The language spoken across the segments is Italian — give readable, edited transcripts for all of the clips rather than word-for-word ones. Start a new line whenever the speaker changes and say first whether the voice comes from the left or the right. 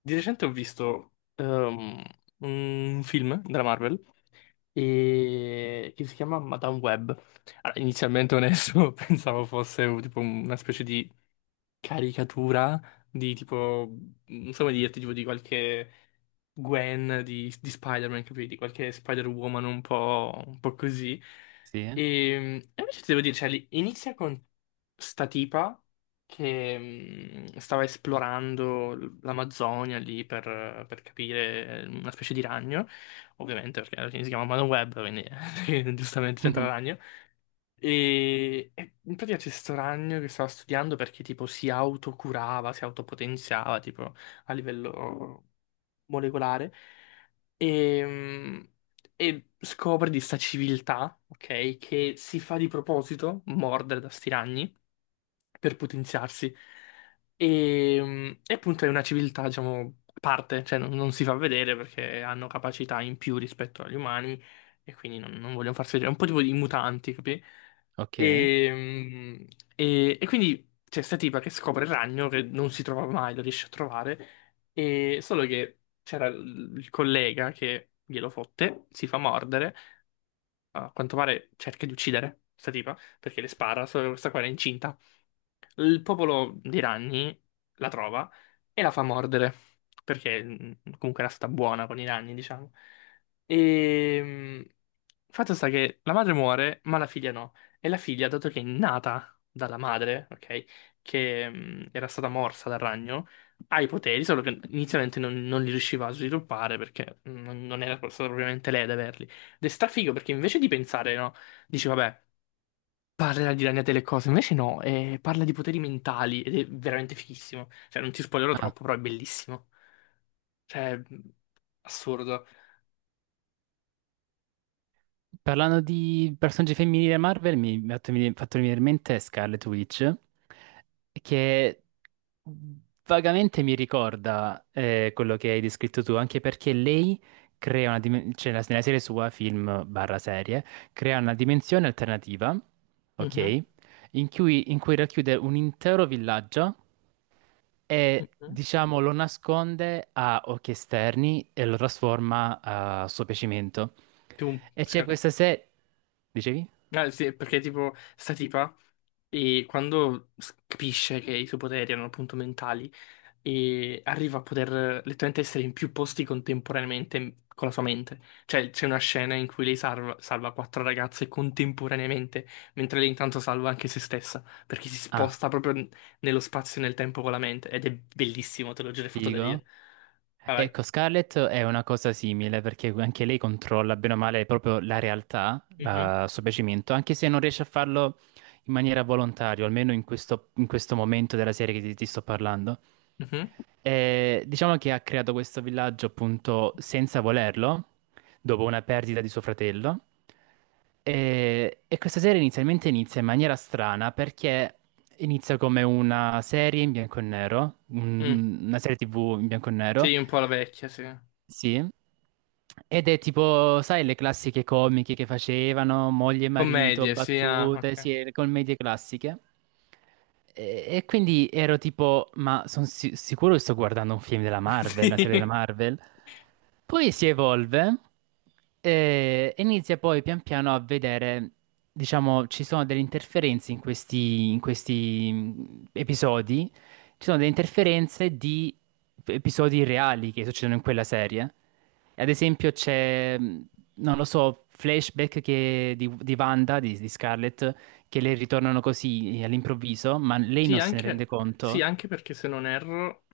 left: Di recente ho visto un film della Marvel che si chiama Madame Web. Allora, inizialmente onesto, pensavo fosse tipo una specie di caricatura di tipo, non so come dirti, tipo di qualche Gwen di Spider-Man, capiti? Qualche Spider-Woman un po' così.
right: Sì?
left: E, e invece ti devo dire, cioè, inizia con sta tipa che stava esplorando l'Amazzonia lì per capire una specie di ragno, ovviamente perché alla fine si chiama Madame Web, quindi giustamente c'entra il ragno. E in pratica c'è sto ragno che stava studiando perché tipo si autocurava, si autopotenziava tipo a livello molecolare e, mm, e scopre di sta civiltà, ok, che si fa di proposito mordere da sti ragni per potenziarsi. E appunto è una civiltà, diciamo, a parte, cioè non si fa vedere perché hanno capacità in più rispetto agli umani e quindi non vogliono farsi vedere. È un po' tipo i mutanti, capi?
right: Ok.
left: E, mm, e quindi c'è sta tipa che scopre il ragno che non si trova mai, lo riesce a trovare, e solo che c'era il collega che glielo fotte, si fa mordere, a quanto pare cerca di uccidere questa tipa, perché le spara, solo che questa qua era incinta. Il popolo di Ranni la trova e la fa mordere, perché comunque era stata buona con i Ranni, diciamo. E fatto sta che la madre muore, ma la figlia no. E la figlia, dato che è nata dalla madre, ok, che era stata morsa dal ragno, ha i poteri, solo che inizialmente non li riusciva a sviluppare perché non era stata propriamente lei ad averli. Ed è strafigo perché invece di pensare, no, dici vabbè. Parla di Ragna delle cose, invece no, parla di poteri mentali ed è veramente fighissimo. Cioè, non ti spoilerò
right: Ah,
left: troppo, però è bellissimo. Cioè, assurdo.
right: parlando di personaggi femminili da Marvel, mi ha fatto venire in mente Scarlet Witch, che vagamente mi ricorda quello che hai descritto tu, anche perché lei crea una dimensione, cioè nella nella serie sua, film barra serie, crea una dimensione alternativa,
left: Mhm,
right: ok? In cui racchiude un intero villaggio e
left: mhm.
right: diciamo lo nasconde a occhi esterni e lo trasforma a suo piacimento.
left: Più
right: E
left: sì,
right: c'è
left: ok.
right: questa serie... Dicevi?
left: Ah, sì, perché tipo sta tipa e quando capisce che i suoi poteri erano appunto mentali e arriva a poter letteralmente essere in più posti contemporaneamente con la sua mente. Cioè c'è una scena in cui lei salva quattro ragazze contemporaneamente, mentre lei intanto salva anche se stessa, perché si
right: Ah,
left: sposta proprio nello spazio e nel tempo con la mente ed è bellissimo, te l'ho già fatto da dire.
right: figo.
left: Vai,
right: Ecco,
left: vai.
right: Scarlett è una cosa simile perché anche lei controlla bene o male proprio la realtà,
left: Mhm,
right: la- il suo piacimento, anche se non riesce a farlo in maniera volontaria, almeno in questo momento della serie che ti sto parlando.
left: mhm,
right: E diciamo che ha creato questo villaggio appunto senza volerlo, dopo una perdita di suo fratello. E questa serie inizialmente inizia in maniera strana perché inizia come una serie in bianco e nero,
left: mm.
right: un- una serie TV in bianco e nero.
left: Sì, un po' la vecchia, sì.
right: Sì. Ed è tipo, sai, le classiche comiche che facevano, moglie e marito,
left: Commedie, sì, ah,
right: battute,
left: ok.
right: sì, le commedie classiche. E quindi ero tipo, ma sono sicuro che sto guardando un film della Marvel, una serie della
left: Sì,
right: Marvel. Poi si evolve e inizia poi pian piano a vedere, diciamo, ci sono delle interferenze in questi episodi, ci sono delle interferenze di episodi reali che succedono in quella serie. Ad esempio c'è, non lo so, flashback che- di Wanda, di Scarlett, che le ritornano così all'improvviso, ma lei
left: sì,
right: non se ne
left: anche,
right: rende
left: sì,
right: conto.
left: anche perché se non erro,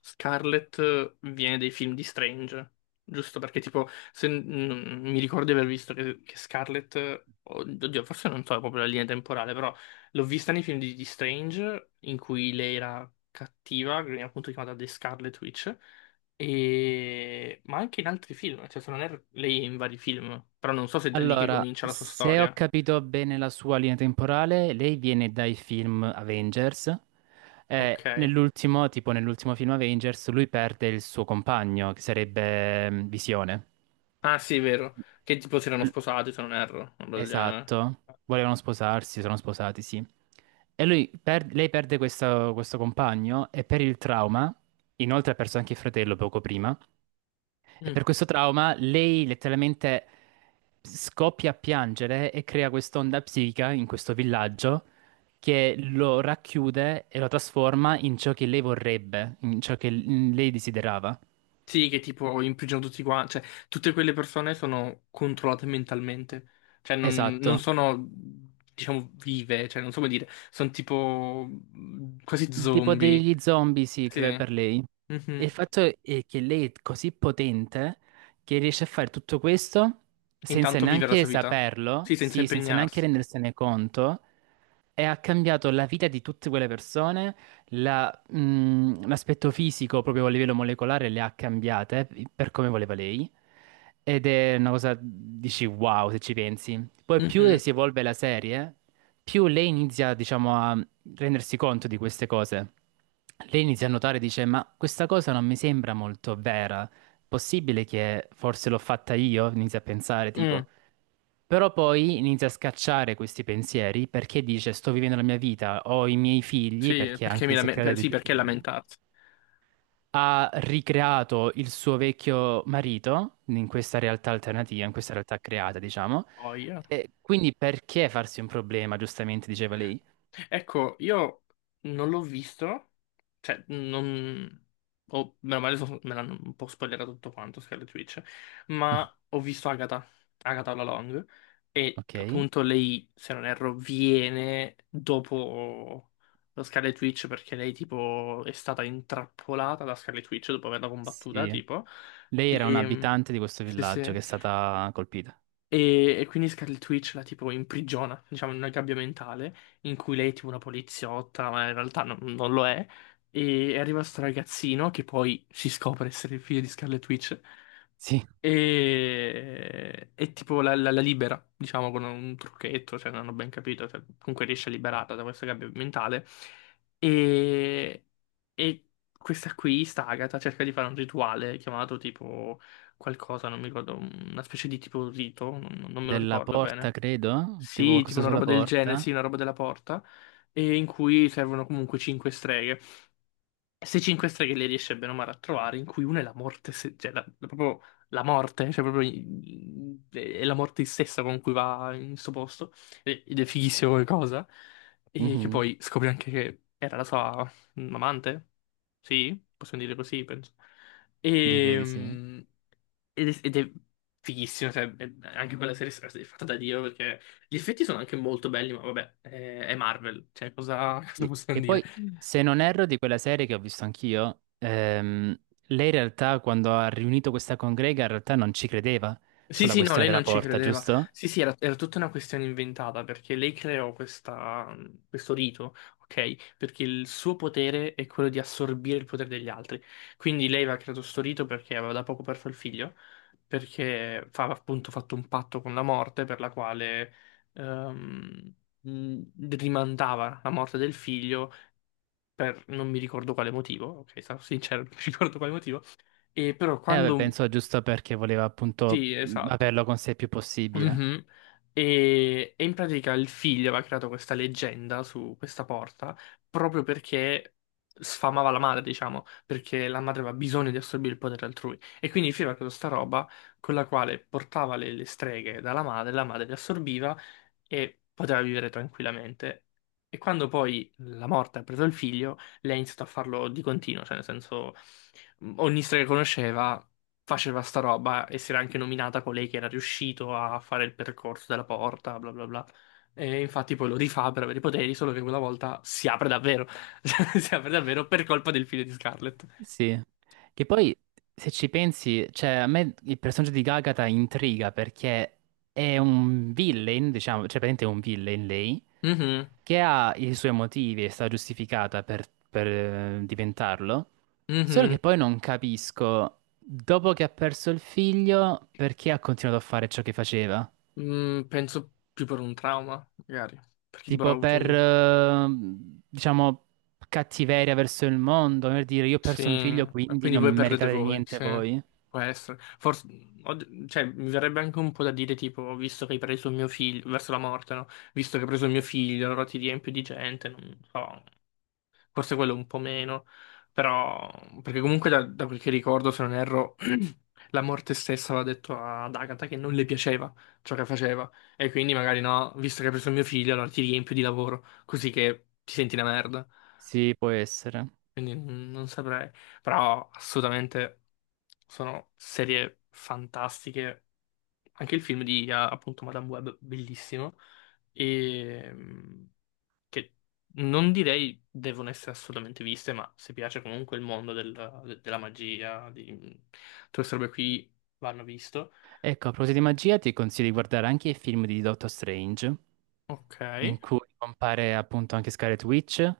left: Scarlett viene dai film di Strange, giusto? Perché tipo, se, mi ricordo di aver visto che Scarlett, oddio, forse non so proprio la linea temporale, però l'ho vista nei film di Strange, in cui lei era cattiva, che veniva appunto chiamata The Scarlet Witch, e, ma anche in altri film, cioè se non erro, lei è in vari film, però non so se è da lì che
right: Allora,
left: comincia la sua
right: se ho
left: storia.
right: capito bene la sua linea temporale, lei viene dai film Avengers.
left: Ok.
right: Nell'ultimo, tipo nell'ultimo film Avengers, lui perde il suo compagno, che sarebbe Visione.
left: Ah, sì, è vero. Che tipo si erano
right: L-
left: sposati, se non erro, una roba del genere.
right: Esatto. Volevano sposarsi, sono sposati, sì. E lui per- lei perde questo, questo compagno e per il trauma, inoltre ha perso anche il fratello poco prima, e
left: Mm.
right: per questo trauma lei letteralmente scoppia a piangere e crea quest'onda psichica in questo villaggio che lo racchiude e lo trasforma in ciò che lei vorrebbe, in ciò che l- lei desiderava.
left: Sì, che tipo imprigionano tutti quanti. Cioè, tutte quelle persone sono controllate mentalmente. Cioè, non
right: Esatto.
left: sono, diciamo, vive. Cioè, non so come dire. Sono tipo quasi
right: Tipo
left: zombie.
right: degli zombie, sì,
left: Sì.
right: cre- per lei. E il
left: Mhm.
right: fatto è che lei è così potente che riesce a fare tutto questo
left: E
right: senza
left: intanto vive la
right: neanche
left: sua vita.
right: saperlo,
left: Sì, senza
right: sì, senza neanche
left: impegnarsi.
right: rendersene conto e ha cambiato la vita di tutte quelle persone, la- l'aspetto fisico proprio a livello molecolare le ha cambiate per come voleva lei. Ed è una cosa, dici wow, se ci pensi. Poi più
left: Mhm.
right: si evolve la serie, più lei inizia, diciamo, a rendersi conto di queste cose. Lei inizia a notare, dice, ma questa cosa non mi sembra molto vera. Possibile che forse l'ho fatta io? Inizia a pensare, tipo.
left: Mm.
right: Però poi inizia a scacciare questi pensieri perché dice sto vivendo la mia vita, ho i miei figli,
left: Sì,
right: perché
left: perché
right: anche se crea dei
left: sì,
right: due
left: perché
right: figli,
left: lamentarsi?
right: ha ricreato il suo vecchio marito in questa realtà alternativa, in questa realtà creata, diciamo.
left: Poi.
right: E quindi perché farsi un problema, giustamente diceva lei.
left: Ecco, io non l'ho visto, cioè, non, o meno male me l'hanno un po' spoilerato tutto quanto, Scarlet Witch, ma ho visto Agatha, Agatha la Long, e
right: Ok,
left: appunto lei, se non erro, viene dopo lo Scarlet Witch perché lei tipo è stata intrappolata da Scarlet Witch dopo averla combattuta,
right: sì.
left: tipo,
right: Lei era
left: e.
right: un'abitante di questo
left: Sì,
right: villaggio
left: sì.
right: che è stata colpita.
left: E quindi Scarlet Witch la tipo imprigiona, diciamo, in una gabbia mentale in cui lei è tipo una poliziotta, ma in realtà non lo è. E arriva sto ragazzino che poi si scopre essere il figlio di Scarlet Witch.
right: Sì,
left: E tipo la libera, diciamo, con un trucchetto, se non ho ben capito, cioè, comunque riesce a liberarla da questa gabbia mentale. E, e questa qui, sta Agatha, cerca di fare un rituale chiamato tipo qualcosa, non mi ricordo, una specie di tipo rito, non me lo
right: della
left: ricordo
right: porta,
left: bene.
right: credo, tipo
left: Sì, tipo
right: qualcosa
left: una
right: sulla
left: roba del genere, sì,
right: porta.
left: una roba della porta, e in cui servono comunque cinque streghe. Queste 5 streghe le riesce bene o male a trovare, in cui una è la morte, cioè proprio la morte, cioè proprio è la morte stessa con cui va in questo posto, ed è fighissimo come cosa, e che
right: Mhm,
left: poi scopre anche che era la sua amante, sì, possiamo dire così, penso,
right: direi
left: e,
right: di sì.
left: mm, ed è fighissimo, cioè, anche quella serie è fatta da Dio, perché gli effetti sono anche molto belli, ma vabbè, è Marvel, cioè cosa cosa
right: Sì,
left: possiamo
right: che
left: dire?
right: poi, se non erro, di quella serie che ho visto anch'io, lei in realtà quando ha riunito questa congrega in realtà non ci credeva
left: Sì,
right: sulla
left: sì, no,
right: questione
left: lei
right: della
left: non ci
right: porta,
left: credeva.
right: giusto?
left: Sì, sì, era tutta una questione inventata perché lei creò questo rito, ok? Perché il suo potere è quello di assorbire il potere degli altri. Quindi lei aveva creato questo rito perché aveva da poco perso il figlio, perché aveva appunto fatto un patto con la morte per la quale ehm, mh, rimandava la morte del figlio per non mi ricordo quale motivo, ok? Sarò sincero, non mi ricordo quale motivo. E però
right: Vabbè,
left: quando.
right: penso giusto perché voleva appunto
left: Sì, esatto.
right: averlo con sé il più possibile.
left: Mhm. E in pratica il figlio aveva creato questa leggenda su questa porta proprio perché sfamava la madre, diciamo, perché la madre aveva bisogno di assorbire il potere altrui. E quindi il figlio aveva creato questa roba con la quale portava le streghe dalla madre, la madre le assorbiva e poteva vivere tranquillamente. E quando poi la morte ha preso il figlio, lei ha iniziato a farlo di continuo, cioè nel senso ogni strega che conosceva faceva sta roba e si era anche nominata colei che era riuscito a fare il percorso della porta, bla bla bla. E infatti poi lo rifà per avere i poteri, solo che quella volta si apre davvero. Si apre davvero per colpa del figlio di Scarlett.
right: Sì, che poi se ci pensi, cioè a me il personaggio di Gagata intriga perché è un villain, diciamo, cioè praticamente è un villain lei,
left: Mhm,
right: che ha i suoi motivi e sta giustificata per, diventarlo, solo
left: mhm.
right: che poi non capisco, dopo che ha perso il figlio, perché ha continuato a fare ciò che faceva?
left: Mm, penso più per un trauma, magari. Perché tipo ha
right: Tipo
left: avuto
right: per,
left: un.
right: diciamo, cattiveria verso il mondo, per dire io ho
left: Sì,
right: perso mio figlio,
left: e
right: quindi
left: quindi
right: non
left: voi perdete
right: meritate
left: voi,
right: niente
left: sì,
right: voi.
left: può essere. Forse, cioè, mi verrebbe anche un po' da dire, tipo, visto che hai preso il mio figlio, verso la morte, no? Visto che hai preso il mio figlio, allora ti riempio di gente, non so, forse quello un po' meno, però, perché comunque da quel che ricordo, se non erro, la morte stessa aveva detto ad Agatha che non le piaceva ciò che faceva, e quindi magari no, visto che hai preso il mio figlio, allora ti riempio di lavoro, così che ti senti una merda.
right: Sì, può essere.
left: Quindi non saprei. Però assolutamente sono serie fantastiche. Anche il film di appunto Madame Web, bellissimo. E che non direi devono essere assolutamente viste, ma se piace comunque il mondo della magia, di tutte queste robe qui vanno visto.
right: Ecco, a proposito di magia, ti consiglio di guardare anche i film di Doctor Strange,
left: Ok.
right: in cui compare appunto anche Scarlet Witch.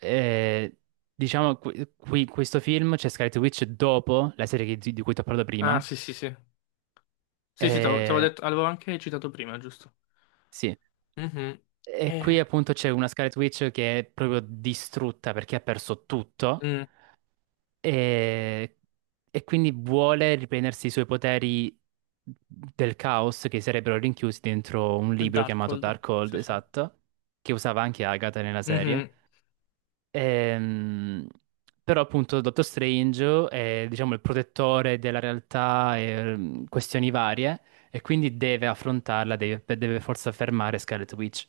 right: E, diciamo, qui, qui- questo film c'è Scarlet Witch dopo la serie che- di cui ti ho parlato
left: Ah,
right: prima.
left: sì, sì, sì. Sì, sì, te l'avevo
right: E,
left: detto, l'avevo anche citato prima, giusto?
right: sì.
left: Mhm.
right: E qui
left: Eh,
right: appunto c'è una Scarlet Witch che è proprio distrutta perché ha perso tutto.
left: mm,
right: E, e quindi vuole riprendersi i suoi poteri del caos che sarebbero rinchiusi dentro un
left: il
right: libro chiamato
left: Darkhold.
right: Dark Hold,
left: Sì, sì.
right: esatto, che usava anche Agatha nella serie.
left: Mhm,
right: Ehm, però appunto Dottor Strange è diciamo il protettore della realtà e questioni varie e quindi deve affrontarla, deve, deve forse fermare Scarlet Witch.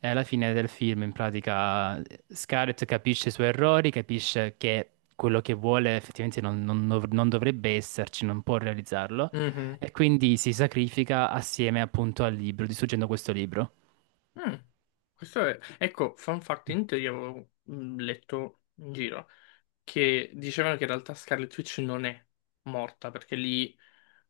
right: È alla fine del film, in pratica, Scarlett capisce i suoi errori, capisce che quello che vuole effettivamente non, non dov- non dovrebbe esserci, non può realizzarlo,
left: mhm.
right: e quindi si sacrifica assieme appunto al libro, distruggendo questo libro.
left: Mm. Questo è. Ecco, fun fact, in teoria avevo letto in giro che dicevano che in realtà Scarlet Witch non è morta perché lì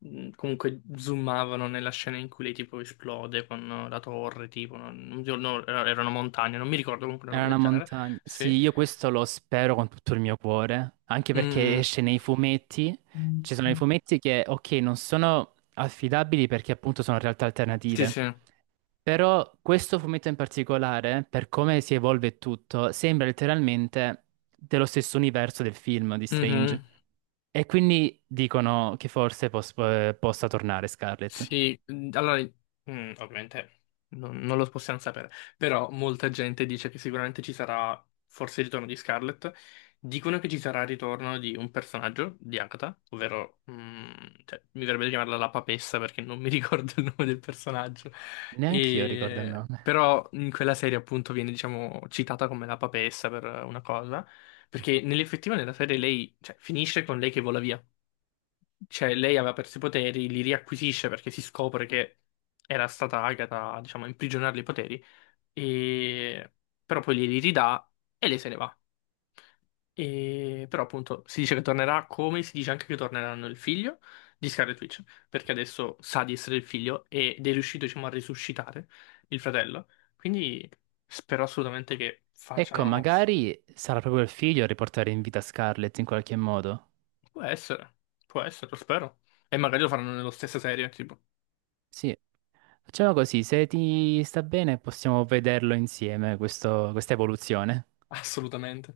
left: comunque zoomavano nella scena in cui lei tipo esplode con la torre, tipo, no, erano montagne, non mi ricordo comunque una
right: Era
left: roba
right: una
left: del genere.
right: montagna. Sì,
left: Sì.
right: io questo lo spero con tutto il mio cuore, anche perché
left: Mm.
right: esce nei fumetti. Ci sono i fumetti che, ok, non sono affidabili perché appunto sono realtà
left: Sì,
right: alternative.
left: sì.
right: Però questo fumetto in particolare, per come si evolve tutto, sembra letteralmente dello stesso universo del film di Strange.
left: Mhm.
right: E quindi dicono che forse pos- possa tornare Scarlet.
left: Sì, allora, ovviamente non lo possiamo sapere, però molta gente dice che sicuramente ci sarà forse il ritorno di Scarlett, dicono che ci sarà il ritorno di un personaggio di Agatha, ovvero, cioè, mi verrebbe di chiamarla la papessa perché non mi ricordo il nome del personaggio,
right: Neanch'io ricordo il nome.
left: Però in quella serie appunto viene, diciamo, citata come la papessa per una cosa, perché nell'effettiva nella serie lei, cioè, finisce con lei che vola via cioè, lei aveva perso i poteri, li riacquisisce perché si scopre che era stata Agatha, a, diciamo, a imprigionarle i poteri, e. Però poi glieli ridà e lei se ne va. E. Però appunto si dice che tornerà come si dice anche che torneranno il figlio di Scarlet Witch, perché adesso sa di essere il figlio ed è riuscito, diciamo, a risuscitare il fratello. Quindi spero assolutamente che
right: Ecco,
left: facciano.
right: magari sarà proprio il figlio a riportare in vita Scarlet in qualche modo.
left: Può essere, può essere, lo spero. E magari lo faranno nella stessa serie, tipo,
right: Sì, facciamo così, se ti sta bene possiamo vederlo insieme, questo- questa evoluzione.
left: assolutamente.